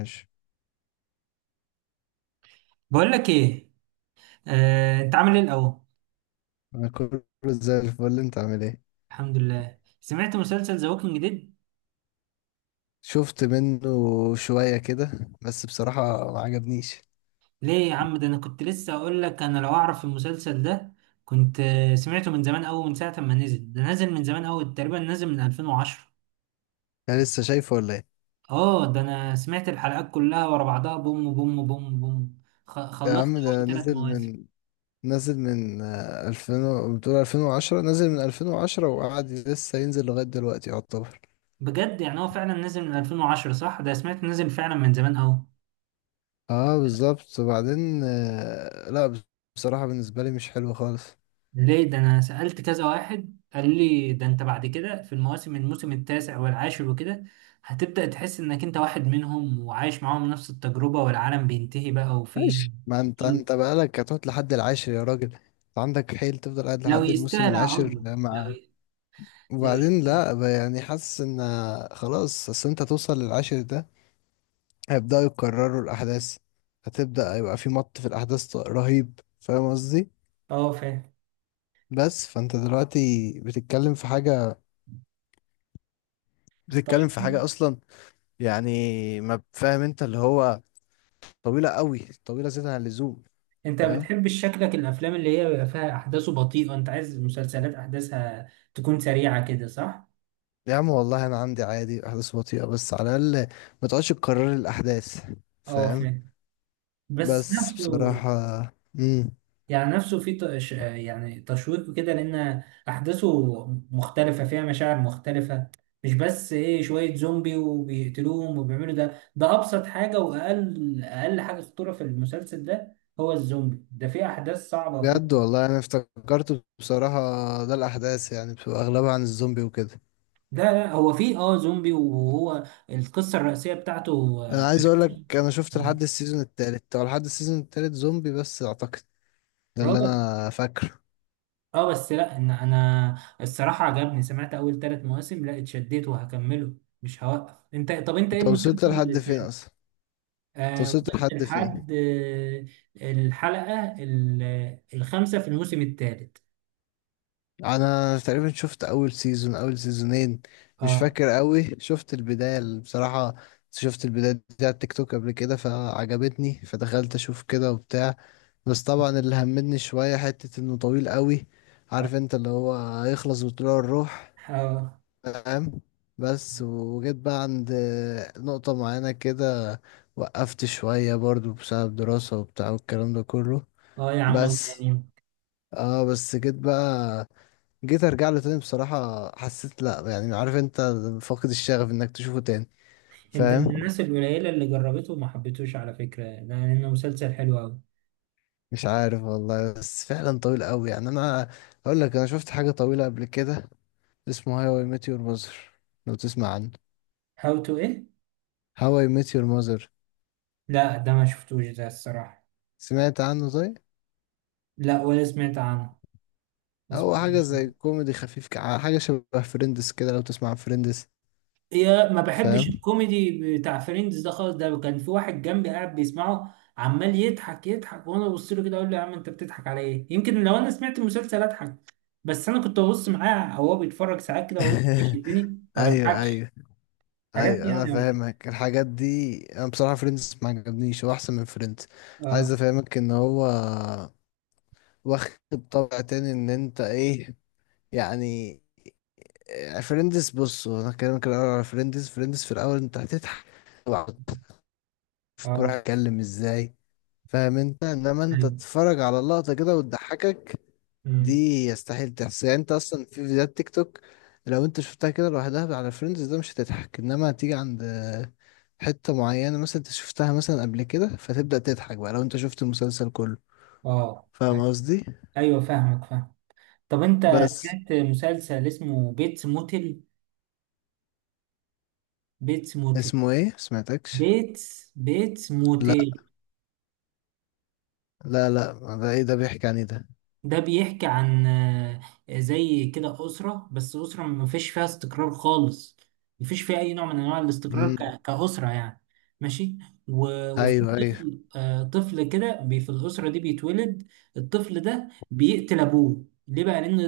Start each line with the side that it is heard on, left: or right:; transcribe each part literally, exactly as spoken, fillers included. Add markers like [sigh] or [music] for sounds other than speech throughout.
left: ماشي.
right: بقول لك ايه. آه، انت عامل ايه الاول؟
left: انا كله زي الفل، انت عامل ايه؟
right: الحمد لله، سمعت مسلسل ذا ووكينج ديد.
left: شفت منه شوية كده، بس بصراحة ما عجبنيش.
right: ليه يا عم، ده انا كنت لسه اقول لك انا لو اعرف المسلسل ده كنت آه، سمعته من زمان قوي، من ساعه ما نزل. ده نازل من زمان قوي، تقريبا نازل من ألفين وعشرة.
left: انا لسه شايفه ولا ايه؟
right: اه، ده انا سمعت الحلقات كلها ورا بعضها، بوم بوم بوم بوم. خ-
left: يا
right: خلصت
left: عم ده
right: اول ثلاث
left: نزل
right: مواسم.
left: من نزل من آه، ألفين و- بتقول ألفين وعشرة، نزل من ألفين وعشرة وقعد لسه ينزل لغاية دلوقتي يعتبر.
right: بجد يعني هو فعلا نازل من ألفين وعشرة؟ صح، ده سمعت نازل فعلا من زمان قوي.
left: اه بالظبط. وبعدين آه، لا بص- بصراحة بالنسبة لي مش حلو خالص.
right: ليه؟ ده انا سألت كذا واحد قال لي ده انت بعد كده في المواسم، الموسم التاسع والعاشر وكده هتبدأ تحس انك انت واحد منهم وعايش معاهم نفس التجربة، والعالم بينتهي بقى وفي.
left: ماشي، ما انت انت بقالك هتقعد لحد العاشر، يا راجل انت عندك حيل تفضل قاعد
right: لو
left: لحد الموسم
right: يستاهل اقعد
left: العاشر
right: له، لو
left: مع...
right: ي... لو
left: وبعدين
right: يستاهل.
left: لا ب- يعني حاسس ان... خلاص اصل انت توصل للعاشر ده هيبدأوا يكرروا الأحداث. هتبدأ يبقى في مط في الأحداث ط- رهيب، فاهم قصدي؟
right: اه فاهم.
left: بس فانت دلوقتي بتتكلم في حاجة، بتتكلم في
right: طيب
left: حاجة أصلا. يعني، ما فاهم انت اللي هو... طويلة قوي، طويلة زيادة عن اللزوم.
right: انت
left: فاهم.
right: بتحب شكلك الافلام اللي هي بيبقى فيها احداثه بطيئة، انت عايز مسلسلات احداثها تكون سريعة كده صح؟
left: يا عم والله أنا عندي عادي أحداث بطيئة، بس على الأقل ما تقعدش تكرر الأحداث.
right: اه
left: فاهم.
right: فاهم. بس
left: بس
right: نفسه،
left: بصراحة... مم.
right: يعني نفسه في تش... يعني تشويق كده، لأن أحداثه مختلفة، فيها مشاعر مختلفة. مش بس إيه شوية زومبي وبيقتلوهم وبيعملوا، ده ده أبسط حاجة، وأقل أقل حاجة خطورة في المسلسل ده هو الزومبي. ده فيه أحداث صعبة
left: بجد
right: وفيه.
left: والله انا افتكرته بصراحة، ده الاحداث يعني بتبقى اغلبها عن الزومبي وكده.
right: لا لا، هو فيه أه زومبي، وهو القصة الرئيسية بتاعته.
left: انا
right: آه،
left: عايز اقول لك انا شفت لحد السيزون التالت، او لحد السيزون التالت زومبي بس اعتقد، ده اللي
right: اه
left: انا فاكره.
right: اه. بس لا، ان انا الصراحه عجبني، سمعت اول ثلاث مواسم، لا اتشديت وهكمله مش هوقف. انت طب انت ايه
left: انت
right: المسلسل
left: وصلت
right: اللي
left: لحد فين
right: سمعته؟
left: اصلا؟ انت
right: آه،
left: وصلت
right: وصلت
left: لحد فين
right: لحد آه، الحلقة ال- الخامسة في الموسم الثالث.
left: انا تقريبا شفت اول سيزون، اول سيزونين، مش
right: اه
left: فاكر قوي. شفت البداية ال- بصراحة، شفت البداية دي على التيك توك قبل كده فعجبتني، فدخلت اشوف كده وبتاع. بس طبعا اللي همدني شوية حتة انه طويل قوي.
right: اه
left: عارف انت اللي هو هيخلص بطلوع الروح.
right: اه.
left: فاهم. بس وجيت بقى عند نقطة معينة كده، وقفت شوية برضو بسبب دراسة وبتاع والكلام ده كله.
right: آه يا عم، الله
left: بس
right: يعني.
left: اه بس جيت بقى جيت ارجع له تاني. بصراحة حسيت لا يعني عارف انت، فاقد الشغف انك تشوفه تاني.
right: انت من
left: فاهم.
right: الناس القليلة اللي جربته وما حبيتوش على فكرة، لأنه مسلسل حلو أوي.
left: مش عارف والله، بس فعلا طويل قوي يعني. انا اقول لك انا شفت حاجة طويلة قبل كده، اسمه هاو اي ميت يور ماذر، لو تسمع عنه.
right: هاو تو ايه؟
left: هاو اي ميت يور ماذر.
right: لا ده ما شفتوش ده الصراحة.
left: سمعت عنه؟ طيب،
right: لا ولا سمعت عنه، ما
left: هو حاجة
right: سمعتوش.
left: زي كوميدي خفيف، كع- حاجة شبه فريندز كده، لو تسمع عن فريندز.
right: يا ما بحبش
left: فاهم.
right: الكوميدي بتاع فريندز ده خالص. ده كان في واحد جنبي قاعد بيسمعه، عمال يضحك يضحك، وانا ببص له كده اقول له يا عم انت بتضحك على ايه؟ يمكن لو انا سمعت المسلسل اضحك. بس انا كنت ببص معاه، او هو بيتفرج ساعات كده واقول بيشدني،
left: [laughs]
right: ما
left: ايوه،
right: بضحكش
left: ايوه،
right: حاجات دي
left: ايوه انا
right: يعني.
left: فاهمك. الحاجات دي انا بصراحة فريندز ما عجبنيش، هو احسن من فريندز. عايز
right: اه
left: افهمك ان هو واخد طابع تاني، ان انت ايه، يعني. فريندز، بص انا كلامك الاول على فريندز، فريندز في الاول انت هتضحك وهتعرف
right: اه
left: الكورة هتتكلم ازاي، فاهم انت، انما انت
right: ايوه.
left: تتفرج على اللقطة كده وتضحكك، دي
right: أمم.
left: يستحيل تحصل يعني. انت اصلا في فيديوهات تيك توك لو انت شفتها كده لوحدها على فريندز ده مش هتضحك، انما هتيجي عند حتة معينة مثلا انت شفتها مثلا قبل كده فتبدأ تضحك بقى لو انت شفت المسلسل كله.
right: اه
left: فاهم قصدي.
right: ايوه، فاهمك فاهم. طب انت
left: بس
right: سمعت مسلسل اسمه بيتس موتل؟ بيتس موتل.
left: اسمه ايه؟ سمعتكش.
right: بيتس بيتس
left: لا،
right: موتل.
left: لا، لا. ده ايه ده، بيحكي عن ايه ده؟
right: ده بيحكي عن آه، زي كده أسرة، بس أسرة ما فيش فيها استقرار خالص، ما فيش فيها أي نوع من أنواع الاستقرار
left: امم.
right: ك- كأسرة يعني. ماشي. و- وفي
left: ايوه، ايوه.
right: طفل، آه، طفل كده بي- في الأسرة دي بيتولد. الطفل ده بيقتل أبوه، ليه بقى؟ لأن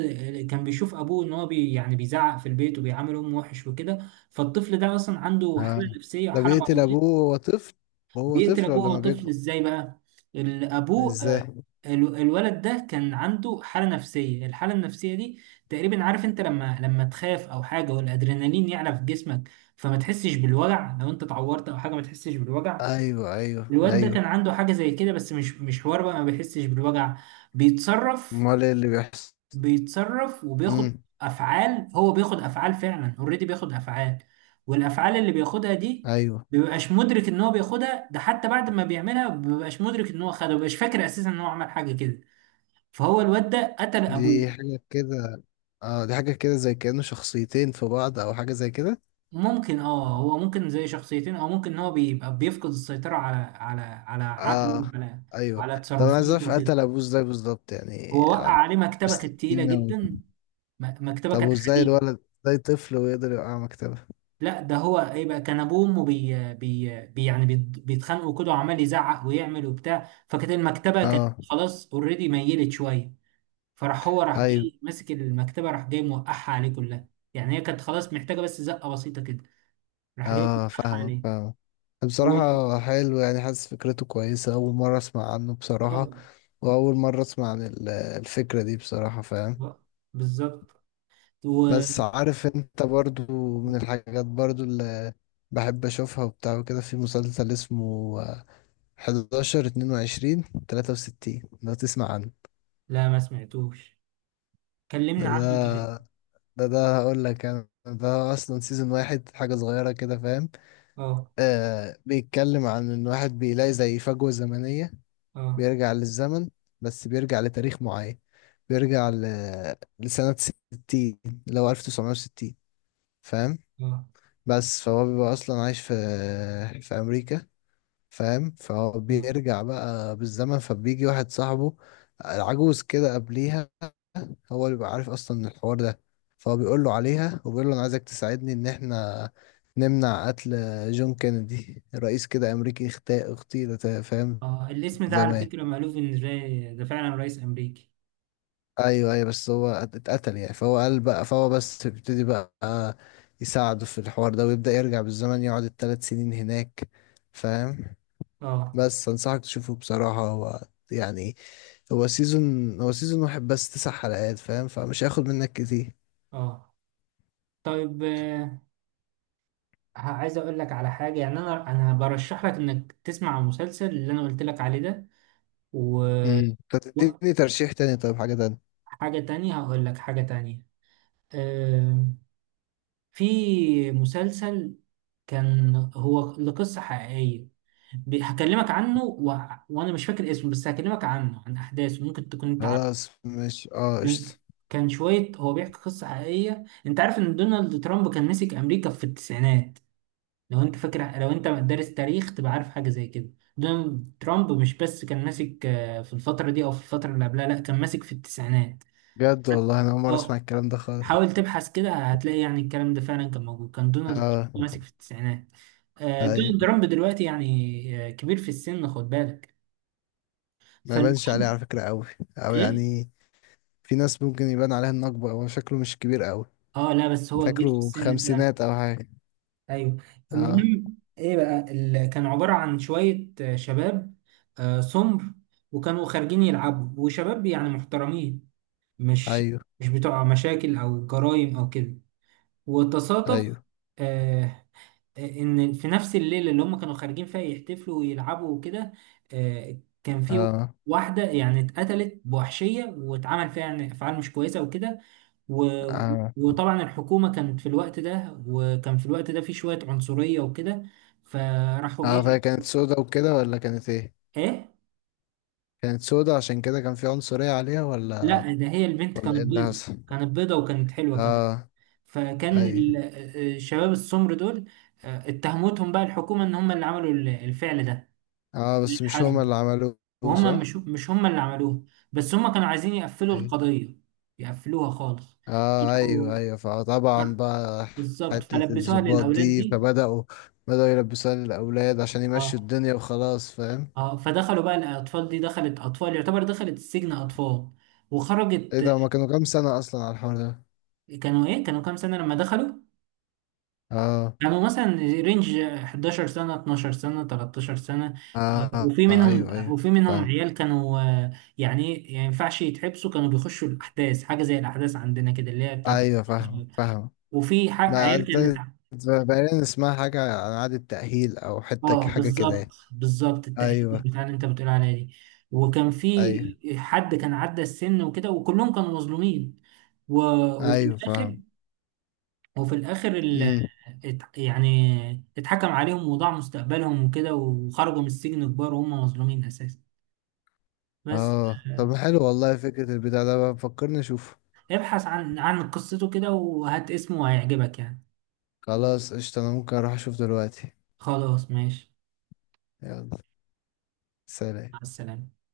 right: آه، كان بيشوف أبوه إن هو بي يعني بيزعق في البيت وبيعامل أمه وحش وكده، فالطفل ده أصلا عنده حالة
left: اه،
right: نفسية
left: ده
right: وحالة
left: بيقتل ابوه
right: مرضية.
left: وهو طفل؟ وهو
right: بيقتل
left: طفل
right: ابوه
left: ولا
right: وهو
left: ما
right: طفل،
left: بيكبر؟
right: ازاي بقى؟ ال- ابوه آه،
left: ازاي؟
right: ال- الولد ده كان عنده حالة نفسية. الحالة النفسية دي تقريبا، عارف انت لما لما تخاف او حاجة والادرينالين يعلى في جسمك، فما تحسش بالوجع. لو انت اتعورت او حاجة ما تحسش بالوجع.
left: ايوه، ايوه،
right: الواد ده كان
left: ايوه.
right: عنده حاجة زي كده، بس مش مش حوار بقى، ما بيحسش بالوجع. بيتصرف،
left: امال ايه اللي بيحصل؟
right: بيتصرف وبياخد
left: امم.
right: افعال. هو بياخد افعال فعلا اوريدي، بياخد افعال. والافعال اللي بياخدها دي
left: ايوه.
right: بيبقاش مدرك ان هو بياخدها. ده حتى بعد ما بيعملها بيبقاش مدرك ان هو خدها، بيبقاش فاكر اساسا ان هو عمل حاجه كده. فهو الواد ده قتل ابوه.
left: دي حاجة كده، اه دي حاجة كده زي كأنه شخصيتين في بعض او حاجة زي كده.
right: ممكن، اه هو ممكن زي شخصيتين، او ممكن ان هو بيبقى بيفقد السيطره على على على عقله
left: اه.
right: وعلى
left: ايوه.
right: على
left: طب انا عايز
right: تصرفاته
left: اعرف
right: وكده.
left: قتل ابوه ازاي بالظبط يعني
right: هو وقع
left: عب-
right: عليه مكتبه، كانت تقيله
left: بالسكينة
right: جدا.
left: و...
right: م- مكتبه
left: طب
right: كانت
left: وازاي
right: حديد.
left: الولد، ازاي طفل ويقدر يوقع مكتبه؟
right: لا، ده هو ايه بقى، كان ابوه وامه بي بي بي يعني بيت- بيتخانقوا كده وعمال يزعق ويعمل وبتاع، فكانت المكتبه كانت
left: اه.
right: خلاص اوريدي ميلت شويه. فراح هو راح
left: ايوه.
right: جاي ماسك المكتبه، راح جاي موقعها عليه كلها. يعني هي كانت خلاص محتاجه بس زقه بسيطه كده، راح جاي
left: اه
right: موقعها
left: فاهمك،
right: عليه.
left: فاهمك.
right: و...
left: بصراحة حلو، يعني حاسس فكرته كويسة، أول مرة أسمع عنه بصراحة.
right: آه،
left: وأول مرة أسمع عن ال- الفكرة دي بصراحة، فاهم.
right: آه، بالظبط. و...
left: بس عارف انت برضو، من الحاجات برضو اللي بحب اشوفها وبتاع وكده، في مسلسل اسمه إحدى عشر اتنين وعشرين تلاتة وستين، لو تسمع عنه.
right: لا ما سمعتوش،
left: ده
right: كلمنا عنه طيب.
left: ده ده, ده هقول لك انا، ده اصلا سيزون واحد، حاجة صغيرة كده، فاهم.
right: اه
left: آه بيتكلم عن ان واحد بيلاقي زي فجوة زمنية،
right: اه
left: بيرجع للزمن، بس بيرجع لتاريخ معين، بيرجع ل... لسنة ستين، اللي
right: اه
left: هو ألف وتسعمائة وستين. فاهم.
right: اه
left: بس فهو بيبقى اصلا عايش في في امريكا، فاهم. فهو
right: اه.
left: بيرجع بقى بالزمن، فبيجي واحد صاحبه العجوز كده قبليها، هو اللي بيبقى عارف اصلا الحوار ده، فهو بيقول له عليها وبيقول له انا عايزك تساعدني ان احنا نمنع قتل جون كينيدي، رئيس كده امريكي اغتا- اغتيل تا- فاهم،
right: آه، الاسم ده على
left: زمان.
right: فكره مألوف، ان ده ده فعلا رئيس امريكي.
left: ايوه، ايوه، بس هو ات- اتقتل يعني. فهو قال بقى، فهو بس بيبتدي بقى يساعده في الحوار ده، ويبدأ يرجع بالزمن، يقعد الثلاث سنين هناك. فاهم.
right: اه
left: بس انصحك تشوفه بصراحة هو، يعني، هو سيزون هو سيزون واحد بس تسع حلقات، فاهم، فمش هياخد منك كتير.
right: اه. طيب آه، ه- عايز اقول لك على حاجه، يعني انا انا برشح لك انك تسمع المسلسل اللي انا قلت لك عليه ده. و-
left: امم. طب تديني ترشيح تاني طيب، حاجة تانية.
right: وحاجه تانية هقول لك حاجه تانية. آم، في مسلسل كان هو لقصه حقيقيه، ب- هكلمك عنه و... وانا مش فاكر اسمه، بس هكلمك عنه عن احداثه، ممكن تكون انت عارفه.
left: خلاص، مش اه،
right: كان،
left: قشطة.
right: كان شويه هو بيحكي قصه حقيقيه. انت عارف ان دونالد ترامب كان مسك امريكا في التسعينات؟ لو انت فاكر لو انت دارس تاريخ تبقى عارف حاجه زي كده. دونالد ترامب مش بس كان ماسك آه، في الفتره دي او في الفتره اللي قبلها، لا كان ماسك في التسعينات.
left: بجد والله انا اول مرة اسمع
right: اه،
left: الكلام ده خالص.
right: حاول تبحث كده هتلاقي يعني الكلام ده فعلا كان موجود، كان دونالد
left: اه.
right: ترامب ماسك في التسعينات. آه،
left: اي،
right: دونالد ترامب دلوقتي يعني آه، كبير في السن، خد بالك.
left: ما يبانش عليه على
right: فالمهم
left: فكرة قوي، او
right: ايه؟
left: يعني، في ناس ممكن يبان عليها النقبة، هو شكله مش كبير قوي.
right: اه لا، بس هو كبير في
left: فاكره
right: السن فعلا.
left: خمسينات او حاجة.
right: ايوه.
left: اه.
right: المهم ايه بقى، ال- كان عباره عن شويه آه، شباب آه، سمر، وكانوا خارجين يلعبوا، وشباب يعني محترمين، مش
left: ايوه،
right: مش بتوع مشاكل او جرائم او كده. وتصادف
left: ايوه.
right: آه، ان في نفس الليله اللي هم كانوا خارجين فيها يحتفلوا ويلعبوا وكده آه، كان في
left: اه.
right: واحده يعني اتقتلت بوحشيه، واتعمل فيها يعني افعال مش كويسه وكده. و-
left: اه.
right: وطبعا الحكومة كانت في الوقت ده، وكان في الوقت ده في شوية عنصرية وكده، فراحوا
left: اه
right: ايه.
left: فهي كانت سودا وكده ولا كانت ايه؟
right: ايه،
left: كانت سودة عشان كده كان في عنصرية عليها ولا،
right: لا ده هي البنت
left: ولا
right: كانت
left: ايه اللي
right: بيضة،
left: حصل؟
right: كانت بيضة وكانت حلوة كمان.
left: اه.
right: فكان
left: اي.
right: ال- الشباب السمر دول آه، اتهمتهم بقى الحكومة ان هم اللي عملوا ال- الفعل ده.
left: اه بس مش هما
right: الحزم.
left: اللي عملوه.
right: وهم
left: صح.
right: مش مش هم اللي عملوه، بس هم كانوا عايزين يقفلوا
left: اي.
right: القضية، يقفلوها خالص.
left: اه، ايوه،
right: راحوا-
left: ايوه، فطبعا بقى
right: بالظبط،
left: حتة
right: فلبسوها
left: الضباط
right: للأولاد
left: دي
right: دي.
left: فبدأوا بدأوا يلبسوها للأولاد عشان يمشوا
right: اه
left: الدنيا وخلاص. فاهم.
right: اه. فدخلوا بقى، الاطفال دي دخلت، اطفال يعتبر دخلت السجن، اطفال.
left: ايه
right: وخرجت،
left: ده، هما كانوا كام سنة أصلا على الحوار ده؟
right: كانوا ايه، كانوا كام سنة لما دخلوا؟
left: اه.
right: كانوا مثلا رينج 11 سنة، 12 سنة، 13 سنة. آه،
left: اه.
right: وفي
left: آه،
right: منهم،
left: ايوه، ايوه
right: وفي منهم
left: فاهم.
right: عيال كانوا آه، يعني ايه يعني، ما ينفعش يتحبسوا. كانوا بيخشوا الاحداث، حاجة زي الاحداث عندنا كده اللي هي بتاعت.
left: ايوه فاهم، فاهم.
right: وفي ح-
left: ما
right: عيال كانت.
left: عاد- بقينا نسمع حاجة عن إعادة تأهيل أو حتة
right: اه
left: حاجة كده
right: بالظبط،
left: يعني.
right: بالظبط التأهيل
left: ايوه،
right: بتاع اللي انت بتقول عليها دي. وكان في
left: ايوه،
right: حد كان عدى السن وكده، وكلهم كانوا مظلومين. و... وفي
left: ايوه
right: الاخر،
left: فاهم.
right: وفي الاخر ال...
left: امم.
right: ات... يعني اتحكم عليهم وضاع مستقبلهم وكده، وخرجوا من السجن كبار وهم مظلومين اساسا بس.
left: اه
right: آه،
left: طب حلو والله فكرة البتاع ده، بقى فكرني اشوفه.
right: ابحث عن عن قصته كده، وهات اسمه وهيعجبك يعني.
left: خلاص قشطة، انا ممكن اروح اشوف دلوقتي.
right: خلاص ماشي،
left: يلا، سلام.
right: مع السلامة.